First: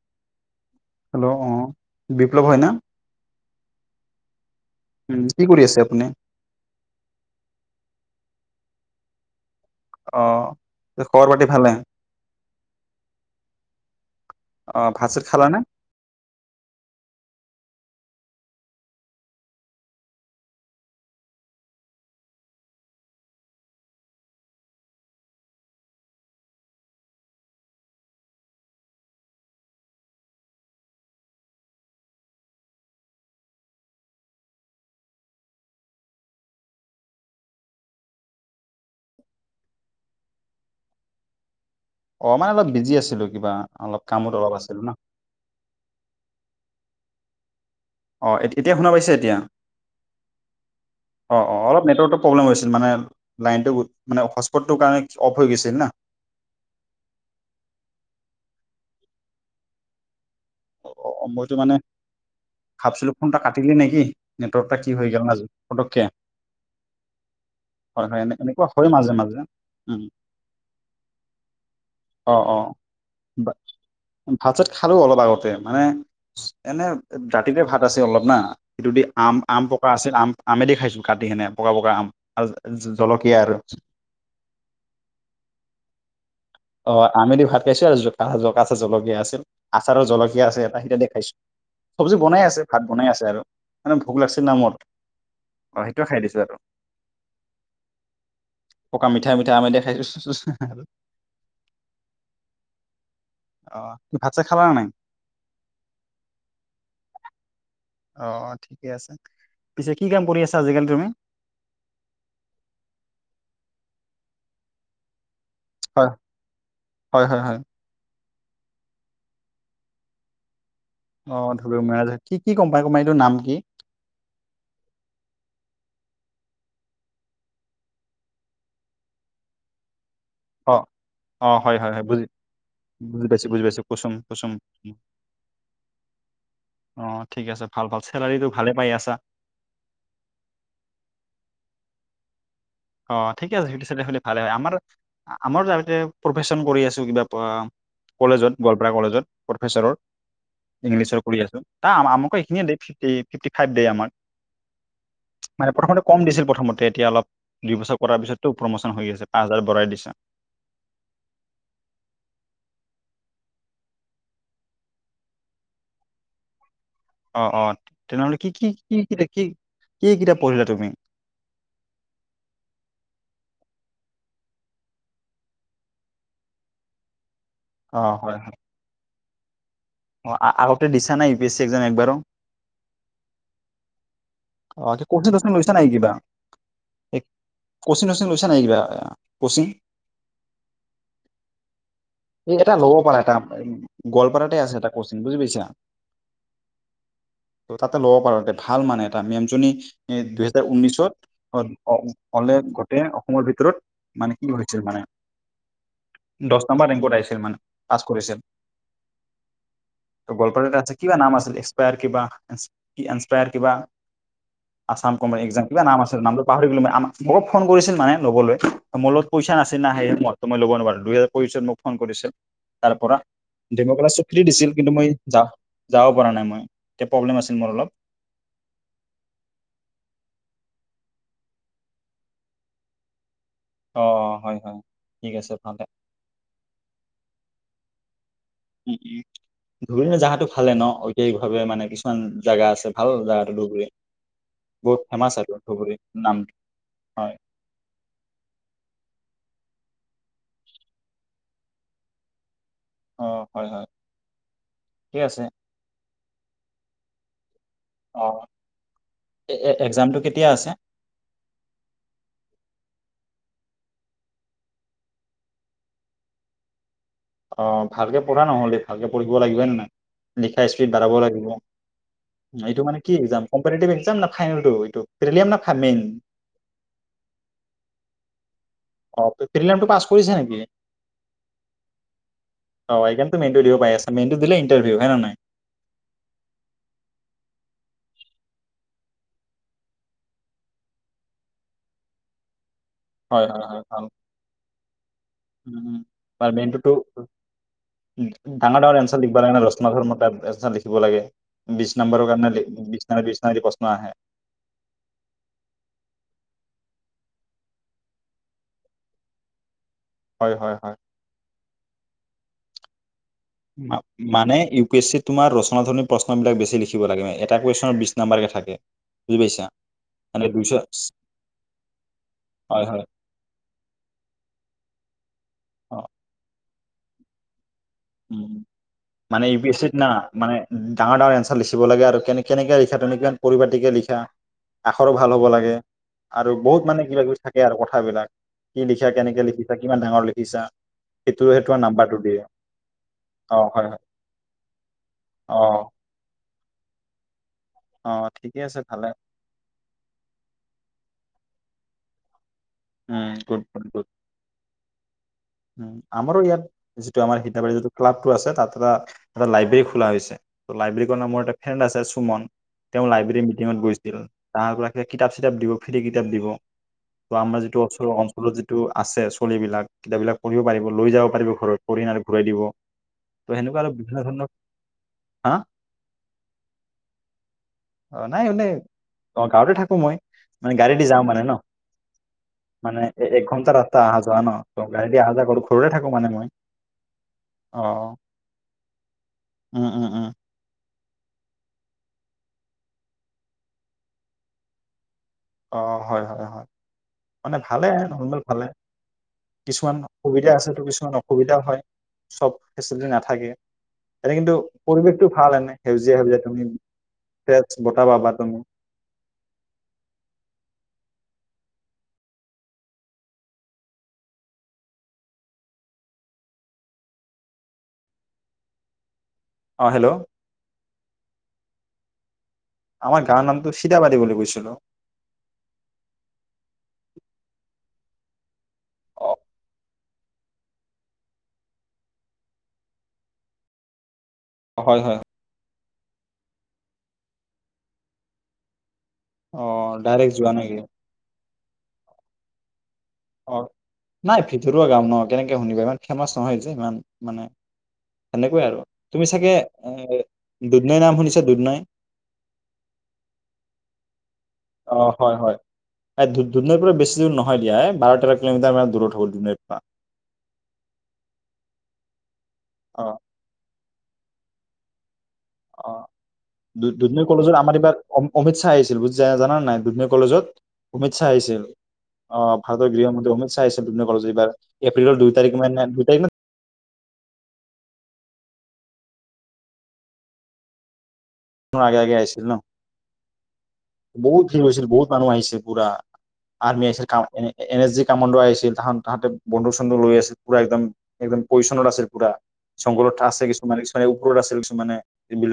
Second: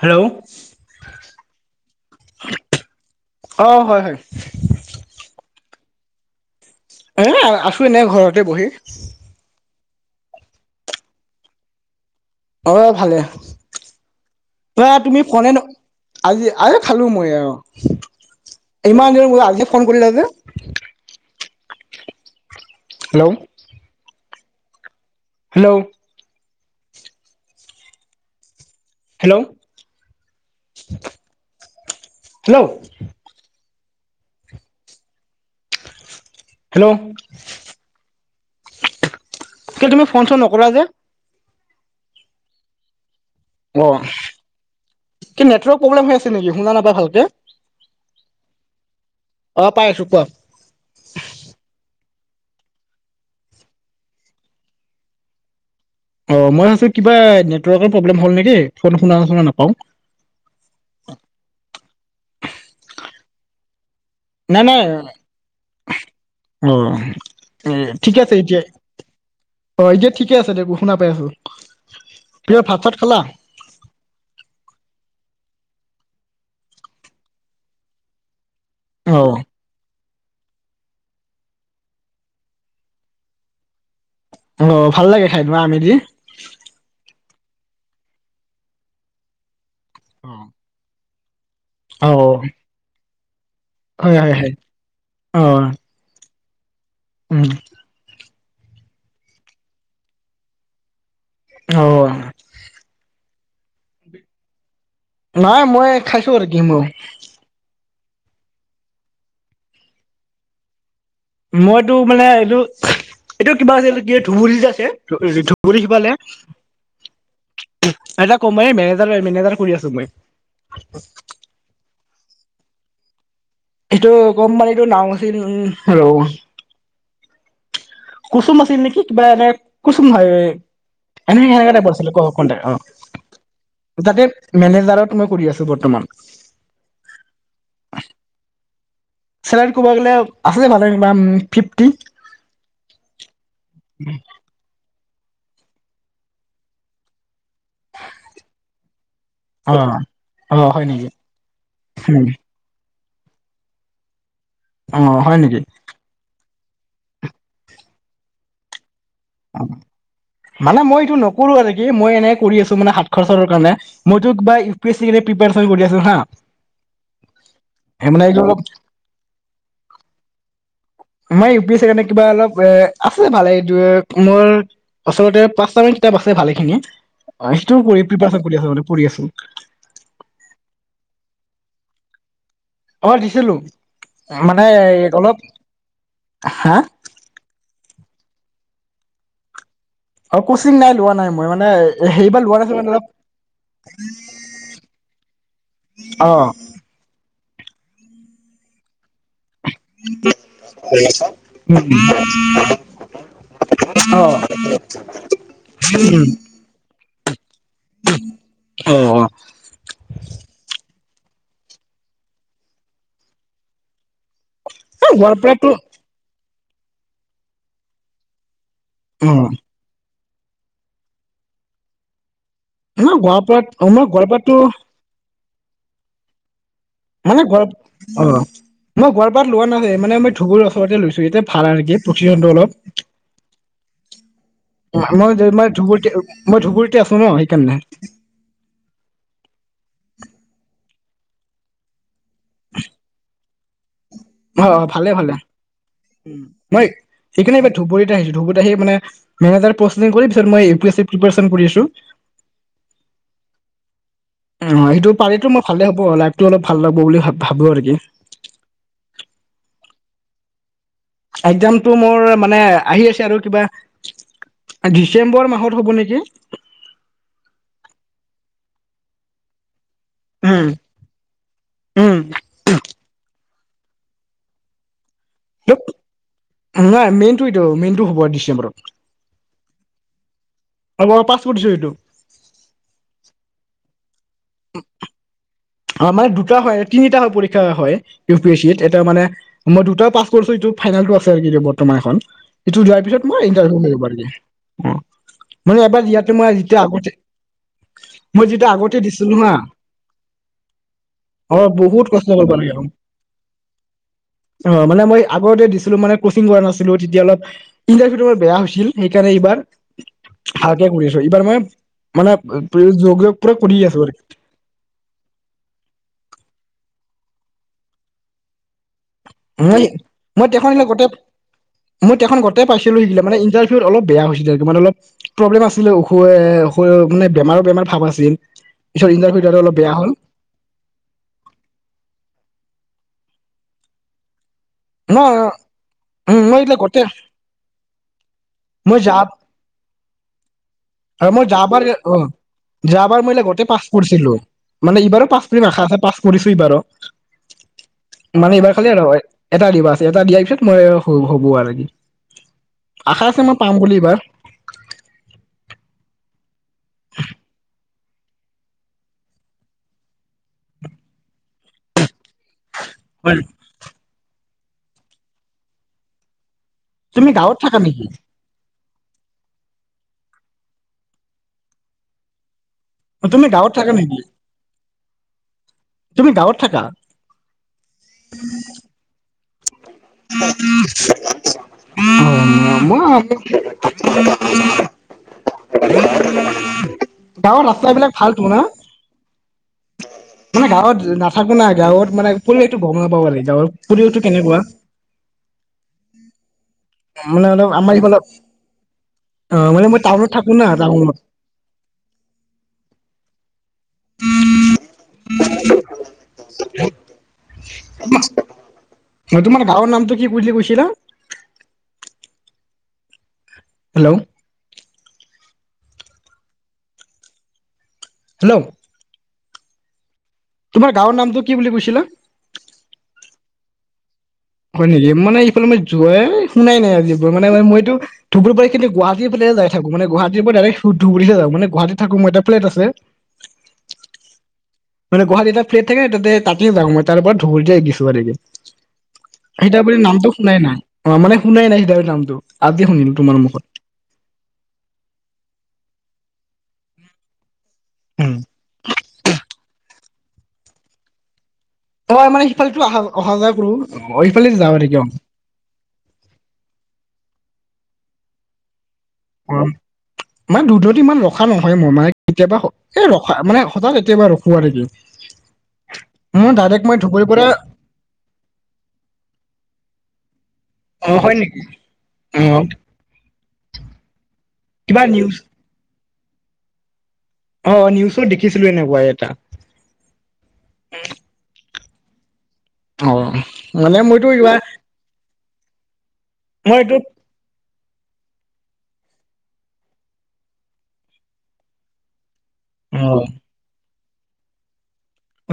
Hello. Hello অ বিপ্লৱ হয় না অহ' হয় হয়। উম কি কৰি আছে আপুনি? এ আছো এনে ঘৰতে বহি। অহ' খবৰ পাতি ভালে? অহ' ভালে। অ পুৰা ভাত তুমি চাত ফনে খালানে ন। আজি আই খালো মই আৰু। ইমান দিনৰ মূৰত আজি ফোন কৰিলে যে। Hello. Hello. Hello hello. Hello. কিয় তুমি ফোন চোন নকৰা যে। অহ' মানে অলপ বিজি আছিলোঁ। অহ' কি নেটৱৰ্ক প্ৰব্লেম হৈ আছে নেকি? শুনা নাপায় ভালকে। অহ' এতিয়া শুনা পাইছে, এতিয়া। অ পাই আছো কোৱা অহ, অহ, অলপ নেটৱৰ্কটো প্ৰব্লেম হৈছিল মানে লাইনটো মানে হচ্পটটোৰ কাৰণে অফ হৈ গৈছিল না। অহ' মই ভাবছো কিবা নেটৱৰ্কৰ প্ৰব্লেম হ'ল নেকি, ফোন শুনা, শুনা নাপাওঁ। অহ' মইতো মানে ভাবিছিলোঁ ফোনটা কাটিলি নেকি, নেটৱৰ্কটা কি হৈ গ'ল নাজনো পটককে। অহ'। এ হয় ঠিক হয় এনে আছে এতিয়া। এনেকুৱা হয় মাজে মাজে অহ, উম এতিয়া ঠিকে আছে দে শুনা পাই আছোঁ। অ প্ৰিয় ভাত অ চাত খালা ভাত চাত খালো অলপ আগতে মানে এনে ৰাতিতে ভাত আছে অলপ না সটো দি অ আম আম পকা আছে আম আমেদি খাইছো কাটি কিনে পকা পকা আম আৰু জলকীয়া আৰু অ ভাল লাগে খাই তোমা আমিজি অ আমেদি ভাত খাইছো আৰু জচ জলকীয়া আছিল আচাৰৰ অ জলকীয়া আছে এটা সেইটা দেখাইছো চব্জি বনাই আছে ভাত বনাই আছে আৰু মানে হয় ভোক হয় লাগিছে হয় নামত অ সেইটোোৱে খাই দিছো আৰু উম'। পকা মিঠাই মিঠাই আমেই দি খাইছোঁ। অহ'। অহ' ভাত চাত খালা নে নাই? নাই মই খাইছোঁ আৰু কি মোৰ। অহ' ঠিকে আছে। পিছে কি কাম কৰি আছা আজিকালি তুমি? মইটো মানে এইটো, এইটো কিবা আছিল এই কি ধুবুৰীত আছে। ধুবুৰীৰ হয় সিফালে। হয় হয় হয় এটা কমেই মেনেজাৰ, মেনেজাৰ কৰি আছোঁ মই। অ ধবমৰাজ কি গম পাই কোমাই এইটো নাম কি এইটো কোম্পানীটোৰ নও আছিল উম ৰব কুচুম আছিল নেকি কিবা এনে কুচুম হয় অ এনেে অ', সনেকা হয়, হয়, টাইপৰ হয়, আছিলে ক বুজি কোনাই অ বুজি পাইছোঁ, বুজি পাইছোঁ, কুসুম, তাতে কুসুম। মেনেজাৰত মই কৰি আছো বৰ্তমান অ ঠিক আছে ভাল ভাল চেলাৰী টো ভালে পাই আছে চেলাৰী ক'ব গ'লে আছে যে ভালে ফিফটি অ ঠিক আছে সেইটো চ হলে ভাল হয় আমাৰ আমাৰ যতে প্ৰফেচন কৰি আছো কিবা কলেজত গোৱালপাৰা কলেজত অ প্ৰফেচাৰৰ অ হয় নেকি ইংলিছৰ কৰি আছো ত উম, আমকো এইখিনিয়ে ফিফটি ফাইভ দ আমাৰ অ হয় নেকি মানে প্ৰথমতে কম দিছিল প্ৰথমতে এতিয়া অলপ দুই বছৰ কৰাৰ পিছতো প্ৰম মানে মই এইটো নকৰো আৰু কি মই এনেই কৰি আছো মানে সাতশৰ চৰ মই বা ইউি এছ প্ৰ কৰি আছো হা অ অ মানে তেনেহলে এইটো কি অলপ কি কি কিিত কি কি কিতাপ পঢ়িলা তুমি মাৰ ইউ পি এছ কাৰণে কিবা অলপ এ আছে ভালে এইটো মোৰ আচলতে পাঁচটা মিনিট বাছে ভালে খিনিয় অ সেইটোও কৰি অ', হয়, প্ৰপন হয়, কৰি আ আছো অ আউট দিছা নাই U P S C exam একবাৰো অ দিছিলো মানে অ', কি অলপ ক'চিং-টচিং লৈছা হা কচিিন চিন লৈছা নে কিবা কচিং অ কচিং নাই লোৱা নাই মই মানে সেইবাৰ এই লোৱা এটা নাছিলো মানে ল'ব অলপ পাৰা এটা গোৱালপাৰাতে আছে এটা কোচিন বুজি পাইছা। অ ত তাতে ল'ব পাৰো ভাল মানে। মিমজনী দুহেজাৰ ঊনশত অলে গোটে অসমৰ ভিতৰত। অ। দস নাম্বাৰ। গল্প। কিবা নাম আছিলসাৰ কিবা এায়াৰ কিবা। অ আাম কাম গোৱালপাৰাতো কিবা নাম আছিল নামটো পাহৰি গলো মোক ফোন কৰিছিল মানে ল'বলৈ। মলত অ পইচাছিলা সেই সময়তো মই ল'ব নোৱাৰো দুহজাৰৈশছত মোক ফোন কৰিছে। তাৰ ন পৰা গোৱালপাৰাত মই ধিমকেলা চক গোৱালপাৰাতো দিছিল কিন্তু মই যা যাব পৰা নাই মই। এতিয়া প্ৰব্লেম মানে আছিল গৰ অ মোৰ অলপ মই গৰপাত লোৱা নাছিল মানে মই ধুবুৰ আছো। লৈছো এতিয়া ভাল আৰুক প্ৰতি অলপ। অ হয় হয় ঠিক আছে মই ভালে ধুবুৰত মই ধুবুৰীত আছো ন। কেনে। উম উম। ধুবুৰি ন জাগহটো ভালে ন ঐতিহাসিক ভাবে মানে কিছুমান জেগা আছে ভাল জেগাটো ধুবুৰি বহুত ফেমছ আৰু উ নামটো মই হয় সেইকাৰিনে এইবাৰ ধুবুৰীত আহিছো ধুবুৰীত আহি মানে মেনেজাৰ। পোষ্টিং কৰি মই U P S C preparation কৰি আছো অ হয় হয়। অ সেইটো ঠিক আছে পাৰো মই ভালে হ'ব লাইফতটো অলপ ভাল লাগব বুলি ভ ভাবো আৰু। কি অ এক্জামটো কেতিয়া আছে। একজামতটো মোৰ মানে আহি আছে আৰু কিবা। ডিচেম্বৰ মাহত হ'ব নেকি। অ ভালকে পঢ়া নহ'লে দেই ভালকে পঢ়িব লাগিবে নাই। লিখা উম স্পীড বাঢ়াব লাগিব উম এইটো মানে কি এক্জাম। এক ন ফাইনেল মেইন। নাই মেইনটোটো মেইনতটো হ'ব ডিচেম্বৰত। অ ফৰিিলামটো পাছ কৰিছে নেকি। অ মই পাছ কৰিছো এইটো অ এইকাৰো মেইনটো পাই আছছে মেইনটো দিলে ইণ্টাৰভিউ হে ন নাই। মানে দুটা হয় তিনিটা হয় পৰীক্ষা হয় ইউ পি এছ চত এটা মানে মই দুটা পাছ কৰিছো এইটো। ফাইনেলত আছে বৰ্তমান এখন সটো যোৱাৰ পিছত মই হয়, হয়, ইটাৰভিউ হয়, ভাল। লাগিব। উম, মানে উম। এবাৰ ইয়াতে তাৰ মই যেতিয়া মেইনটোতো আগতে। মই যেতিয়া ডাঙৰ আগতে ডাঙৰ এঞ্চাৰ দিছিলো লিখব হা লাগে দহ মাৰ্কৰ [unintelligible] লিখিব লাগে অ বিশ বহুত কষ্ট নম্বৰৰ কৰিব কাৰণে লাগে বিশ বিশ যদি প্ৰশ্ন আহে। অ মানে মই আগতে দিছিলো মানে কচিং কৰা নাছিলো। তেতিয়া অলপ ইণ্টাৰভিউটো অলপ বেয়া হৈছিল সেইকাৰণে এইবাৰ। হয়, হয়, ভালকে হয়। কৰি আছো এইবাৰ মই মানে প্ৰ য। মানে ইউ পি এছ চি তোমাৰ ৰ। সনাধন প্ৰশ্নিলাক বেছি লিখিব লাগে এ কুৱেশ্যনৰ বিছ নামবাৰ কে থাকে। বুজি পাইছা? মই মানে মই দেখ দুইশ গোটেই। মই তেখন গোটই হয়, পাইছিলো হয়, শিকিলা মানে ইন্টাৰভিউত অলপ বেয়া হৈছিলে মানে অলপ প্ৰব্লেম আছিলে অ', উখ। মানে বেমাৰো বেমাৰ। ভাৱ আছিল উ পিছত ইণ্টাৰভিউ মানে ইউ দাটো পি অলপ এছ বেয়া চিত না হ'ল মানে ডাঙৰ ডাঙৰ এনঞ্চাৰ লিখিব লাগে আৰু কেনে কেনেকে। শিক্ষটোনিকমান পৰিপাটিকে লিখা আখৰো ন ভাল হ'ব লাগে। উম আৰু মই এইগিলা বহুত গোটেই মানে কিবা কিবি থাকে আৰু কথাবিলাক কি মই লিখা কেনেকে লিখিছা কিমান ডাঙৰ লিখিছা। আৰু সেইটো মই সেইটোৰ যাবাৰ নাম্বাৰটো অ। দিয়ে যাবাৰ মই অ আগতে পাছ হয় হয় কৰিছিলো মানে এইবাৰো পাছ অ কৰিম আাখা আছে পাছ কৰিছো এইবাৰো। অ মানে ঠিকে এইবাৰ আছে খালি আৰু ভালে হয়। দিবা এটা দিয়াৰ পিছত মই হ'ব আৰু কি। আশা উম আছে ক মই উম পাম বুলি এইবাৰ আমাৰ ইয়াত যিটো আমাৰ সিধাবাৰী যিটো ক্লাবটো আছে তাত এটা এটা লাইব্ৰেৰী খোলা হৈছে লাইব্ৰেৰী কাৰ নামৰ এটা ফ্ৰেণ্ড আছে সুমন তেওঁ লাইব্ৰেৰী মিটিঙত গৈছিল তাহাৰপৰা কিতাপ চিতাপ দিব ফ্ৰী কিতাপ দিব তুমি গাঁৱত থাক অঞ্চলৰ য টো আছে চলিবিলাক কিতাব বিলাক পঢ়িব পাৰিব লৈ যাব পাৰিব ঘৰত পঢ়ি ন আৰু ঘূৰাই দিব তুমি ত' গাঁৱত সেনেকুৱা আৰু থাকা বিভিন্ন নেকি ধৰণৰ হা তুমি গাঁৱত থাকা অ নাই অ গাঁৱতে থাকো মই মানে গাড়ী দি যাওঁ মানে ন অ মানে মই এক ঘণ্টা ৰাস্তা অহা যোৱা ন ত গাড় আহ গাঁৱৰ অ ৰাস্তা বিলাক ভালতো না উম উম উম তোমাৰ গাঁৱত নাথাকো নাই গাঁৱত মানে পৰিৱেশটো গম নাপাব লাগে গাঁৱত পৰিয়টো কেনেকুৱা অ হয় হয় হয় মানে অলপ ভালে আমাৰ ইফালৰ নৰ্মেল ভালে কিছুমান সুবিধা আছে তো কিছুমান অসুবিধাও হয় চব ফেচিলিটি নাথাকে এতে কিন্তু পৰিৱেশটো ভাল এনেই সেউজিয়া সেউজীয়া তুমি ফ্ৰেছ বতাহ পাবা তুমি তোমাৰ গাঁৱৰ নামটো কি বুলি কৈছিলা হেল্ল' হেল্ল' অ হেল্ল' তোমাৰ গাঁৱৰ নামটো কি বুলি কৈছিলা আমাৰ গাঁৱৰ নামটো সিধাবাৰী বুলি কৈছিলো হয় নেকি মানে ইফালে মই যোৱাই শুনাই নাই আজি মানে ম মইতো ধুবুৰী কিন্তু অ গুৱাহাটীৰ ফালে যায় থাক মানে গুৱাহাটীৰ পৰা ডাইৰেক্ট ধুবুৰীতে যাওঁ মানে গুৱাহাটীত থাকো মই এটা ফ্লেইট আছে হয় হয় মানে গুৱাহাটীত এটা ফ্লেট থাকে তাতে যাও মই তাৰ ওপৰত ধুবুৰীতে গেছো আৰকি অ সিধাবাৰী নামটো ডাইৰেক্ট যোৱা শুনাই নেকি নাই অ মানে শুনাই নাই সিধাবাৰি নামটো আজি শুনিলোঁ অ নাই ভিতৰুৱা গাও ন কেনেকে শুনিবা ইমান ফেমাচ নহয় যে ইমান মানে উম সেনেকুৱাই আৰু তুমি চাগে এ দুধনৈ নাম শুনিছা দুধনৈ তই মানে সিফালে টো অহা যোৱা কৰো অ সিফালে যাওঁ নেকি অ হয় হয় এই দুধনৈৰ পৰা বেছি দূৰ নহয় দিয়া এ বাৰ তেৰ কিলোমিটাৰ মান দূৰত হ'ব দুধনৈৰ অ পৰা মাৰ দুধনৈত ইমান ৰখা নহয় মান কেতিয়াবা অ এই ৰখা মানে হঠাৎ কেতিয়াবা ৰখো আৰ কি অ দুধনৈ কলেজত আমাৰ এইবাৰ অমিত শ্বাহ আহিছিল বুজ জান নাই দুধনৈ কলেজত অ অমিত শ্বাহ হয় নেকি আহিছিল অ ভাৰতৰ গৃহমন্ত্ৰী অমিত শ্বাহ আহিছিল দুধনৈ কলেজত এইবাৰ কিবা এপ্ৰিলৰ নিউজ দুই তাৰিখ মানেই তাৰিখ ন অ নিউজটো দেখিছিলো এনেকুৱা এটা মোৰ আগে আগে আহিছিল ন‌ অ মানে মইতো বহুত কিবা ভিৰ হৈছিল বহুত মানুহ আহিছে পুৰা মই আৰ্মি এইটো আহিছিল কাম এনে এন এছ জি কামাণ্ডো আহিছিল তাহন তাহাঁতে বন্ধুক চন্ধুক লৈ আছিল পুৰা একদম একদম পইচনত আছিল পুৰা অ জংঘলত আছে কিছুমান কিছুমানে ওপৰত আছে কিছুমানে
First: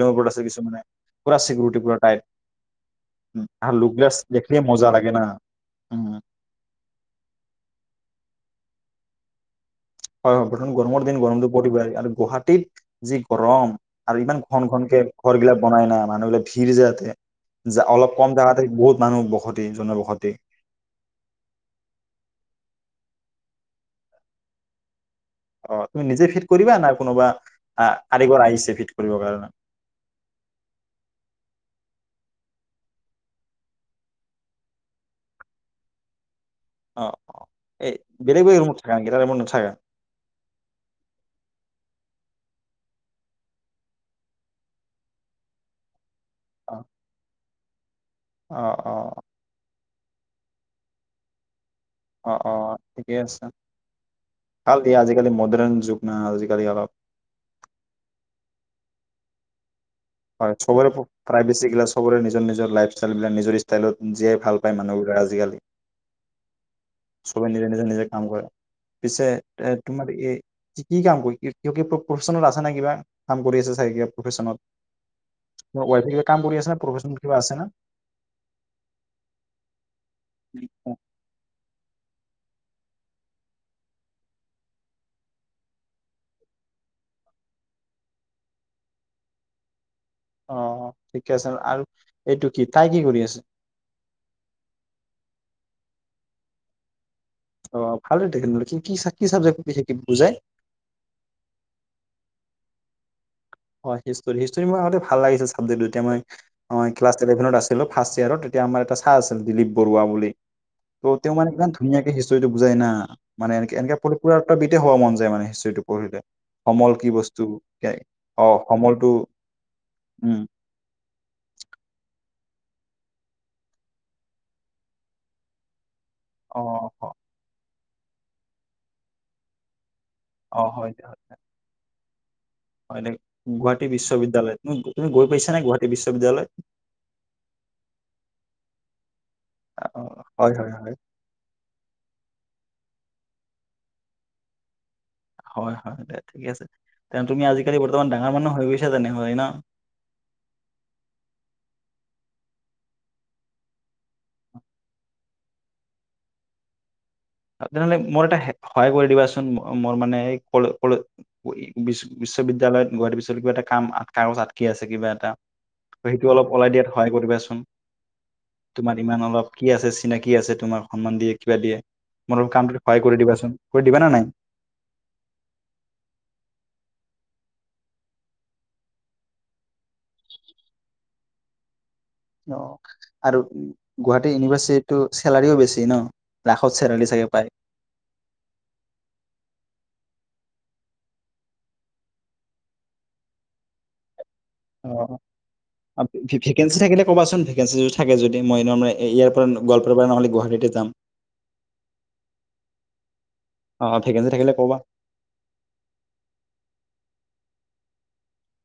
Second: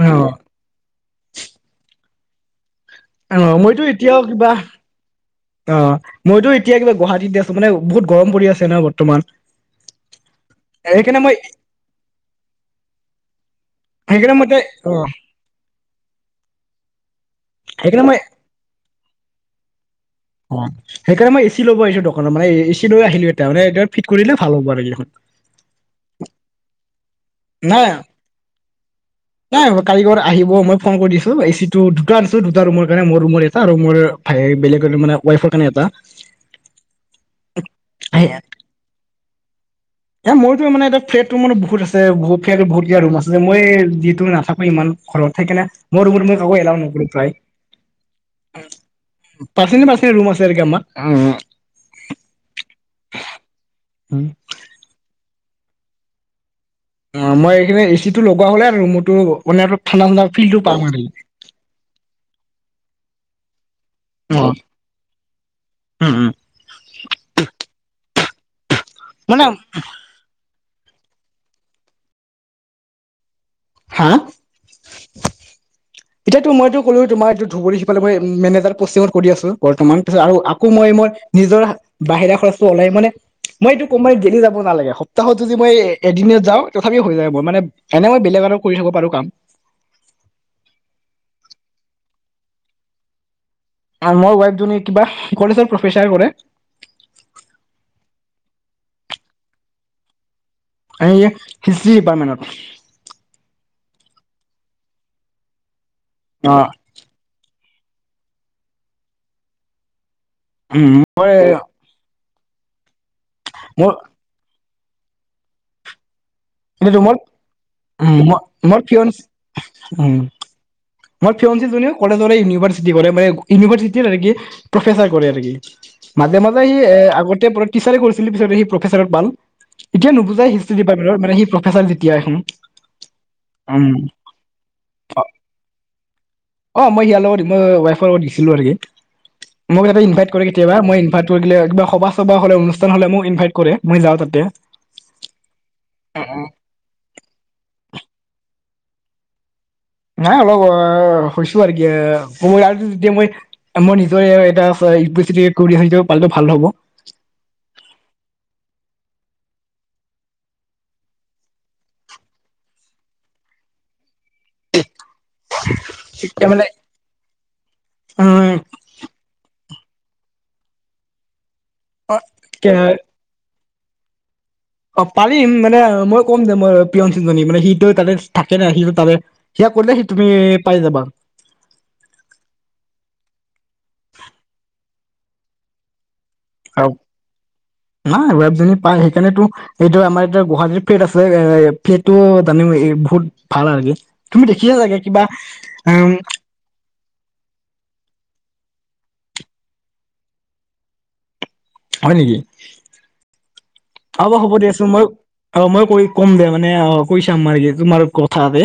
অ ওপৰত আছে কিছুমানে পুৰা চিকোৰুটি পুৰা টাইট আহ আৰু মইতো লোকগিলাচ এতিয়াও কিবা দেখিলে মজা লাগে না অ উম মইতো এতিয়া কিবা গুৱাহাটীত আছোঁ মানে বহুত গৰম পৰি আছে নহয় বৰ্তমান হয় হয় প্ৰথম গৰমৰ দিন সেইকাৰণে মই গৰমটো পৰিব আৰু গুৱাহাটীত যি গৰম আৰু সেইকাৰণে ইমান মই এতিয়া ঘন অ ঘনকে ঘৰ বিলাক বনাই নাই মানুহবিলাক ভিৰ যাতে সেইকাৰণে মই অলপ কম জেগাতে বহুত মানুহ বসতি জন বসতি অ সেইকাৰণে মই এ চি ল'ব আহিছো দোকানত মানে এ চি দৰে আহিলো এ তাৰ মানে এতিয়া আৰু ফিট কৰিলে ভাল হ'ব আৰু দেখন অ তুমি নিজে ফিট কৰিবা ন নাই কৰিবৰ কাৰণে নাই কাৰিকৰ আহিব মই ফোন কৰি দিছো এচি টো দুটা দিছোঁ দুটা ৰুমৰ কাৰণে মোৰ ৰুমৰ এটা আৰু মোৰ ভাই বেলেগৰ মানে ৱাইফৰ কাৰণে এটা অ অ এই আহি বেলেগ বেলেগ ৰুমত থাকা নেকি এটা ৰুমত নথাকা এ মোৰতো মানে এটা ফ্লেট মানে বহুত আছেলে ফ্লেটত বহুত কেইটা ৰুম আছে যে মই যিটো নাথাকো ইমান ঘৰত সেইকাৰণে মোৰ ৰুমত মই কাকো অ এলাও নকৰো প্ৰায় অ অ [unintelligible] অ অ ঠিকে আছে ভাল দিয়া আজিকালি মডাৰ্ণ যুগ নহয় আজিকালি অলপ অ মই এইখিনি এচি টো লগোৱা হলে আৰু ৰুমৰ টো মানে অলপ ঠাণ্ডা ঠাণ্ডা হয় ফিলটো পাম চবৰে আৰু প্ৰাইভেচি গিলা চবৰে নিৰ নিজৰ লাইফষ্টাইল বিলাক নিজ ষ্টাইলত জীয়াই অ ভাল পায় মানুহবোৰা আজিকালি উম উম চবে নিজে নিজে নিজে নাম কৰা পিছে মানে এ তোমাৰ এই কি কাম কৰি ক প্ৰফেশচনত আছে নাই কিবা কাম কৰি আছে চাগ কিবা প্ৰফেচনত হয়। এতিয়ো মইতো কলো তোমাৰ এইটো ধুবুৰীিফালে ম মেনেজাৰ পষ্টিত কৰি আছো বৰ্তমান। আৰু আকৌ মই মোৰ নিজৰ বাহিৰা খৰচটো ওলাই মানে মই এইটো কমাই গেলি যাব নালাগে সপ্তাহত যদি মই এদিনত যাওঁ তথাপি হৈ যায় মই মানে এনে মই বেলেগক কৰি থাকব পাৰো কাম। অ', ঠিকে আছে আৰু এইটো কি তাই কি কৰি আছে? আৰু মোৰ ৱাইফজনী কিবা কলেজৰ প্ৰফেচাৰ কৰে অ ভাল তেখহলে কি কি কি চাবজেক্ পি বুজাই হিষ্ট্ৰী ডিপাৰ্টমেণ্টত হয় হিষ্টৰি হিষ্টৰি মোৰ আগতে ভাল লাগিছিল ছাবজেক্টটো তেতিয়া অ মই ক্লাছ ইলেভেনত আছিলো ললোঁ ফাষ্ট ইয়েৰত তেতিয়া আমাৰ এটা ছাৰ আছিল দিলীপ বৰুৱা বুলি উম ত' মই তেওঁ মানে ইমান ধুনিয়াকে হিষ্ট্ৰী হি বুজাই না মানে এন মোৰ এনেক পুৰা [unintelligible] মন যায় মানে হীষ্টৰিটো পঢ়িলে সমল কি বস্তু, যাই ম মই ফিয়ান, উম, মোৰ ফিয়ান্স জনিও কলেজৰেই ইউ [unintelligible] কৰে মানে ইউনিভাৰ্চিটিৰ প্ৰফেচাৰ কৰে নেকি মাজে অ মাজে সি এ অ আগতে টিচাৰে কৰিছিল পিছতে সি প্ৰফেচাৰত পাল। এতিয়া নুবুজাই অ, হিষ্টৰী হয় দে হয় ডিপাৰ্টমেণ্টত, মানে সি প্ৰফেচাৰ যেতিয়া এখন হয় নে, উম গুৱাহাটী বিশ্ববিদ্যালয়, তুমি গৈ পাইছা নে গুৱাহাটী বিশ্ববিদ্যালয়? অ মই ইয়াৰ লগত দি মই ৱাইফৰ লগত দিছিলো আৰুকি মোক তাতে অ ইনভাইট কৰে হয় হয় কেতিয়াবা হয় মই ইনভাইট কৰিলো সভা চবা হ'লে অনুষ্ঠ তেনেহ'লে মোক ইনভাইট কৰে মই যাওঁ তাতে। হয়, হয়, দে ঠিকে আছে। তে তুমি আজিকালি বৰ্তমান ডাঙৰ মানুহ হৈ গৈছা তেনেহলে ন? নাই অলপ অ হৈছো আৰু কিই যেতিয়া মই মই নিজৰে এটা ইউনিভাৰ্চিটিত কৰি [unintelligible] পালটো ভাল হ'ব। তেনেহলে মোৰ এটা সহায় কৰি দিবাচোন মোৰ মানে বিশ্ববিদ্যালয়ত গুৱাহাটি বিশ্ববিদ্যালয়ত কিবা এটা কিবাটা কাম আটকাো আকি আছে কিবাটা এটা, সেইটো অলপ এতিয়া মানে ওলাই দিয়াত সহায় কৰিবাচোন। উম তোমাৰ ইমান অলপ কি আছে চিনাকি আছে তোমাৰ সন্মান দিয়ে কিবা দিয়ে, মই ত কে কামটোত সহায় কৰি দিবাচোন। কৰি দিবা না নাই? অ পাৰিম মানে মই ক'ম যে মই প্ৰিয়সিজনী মানে সিটো তাতে থাকে নাই সিটো তাৰ কৰিলে সি তুমি পাই যাবা। অ', আৰু গুৱাহাটী ইউনিভাৰ্চিটিততটো চেলাৰিও বেছি ন? লাখত অ চেলাৰি চাগে পায়। নাই ব [unintelligible] পাই সেইকাৰণো এইটো আমাৰ এতিয়া গুৱাহাটীৰ ফেট আছে এ ফেটটো জানিম বহুত ভাল আৰুকি অ', ভেকেঞ্চি থাকিলে কবাচোন ভেকেঞ্চি থাকে যদি মই ইয়াৰ পৰা গোৱালপাৰাৰ পৰা নহলে গুৱাহাটীতে যাম। হয় নেকি? অ', ভেকেঞ্চি হ'ব, থাকিলে হ'ব, ক'বা দিয়াচোন মই অ' মই কৰি ক'ম দে মানে অ' কৈছে তোমাৰ ইয়ে তোমাৰ কথাতে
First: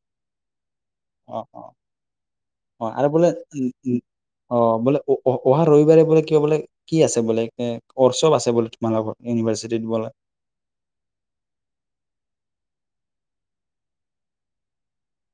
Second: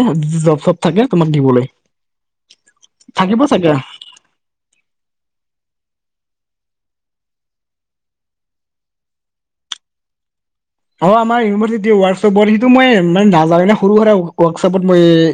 জব চব থাকে তোমাক অ', দিবলৈ। অ', অ', আৰু বোলে থাকিব চাগে উ অ', বোলে অ অহা ৰবিবাৰে বোলে কিয় বোলে কি আছে বোলে এ ৱৰ্কশ্বপ আছে বোলে তোমালোকৰ ইউনিভাৰ্চিটিত বোলে। অ', আমাৰ ইউনিভাৰ্চিটি ৱৰ্কশ্বপৰ সেইটো মই ইমান নাযাওঁ এনে সৰু সুৰা ৱৰ্কশ্বপত মই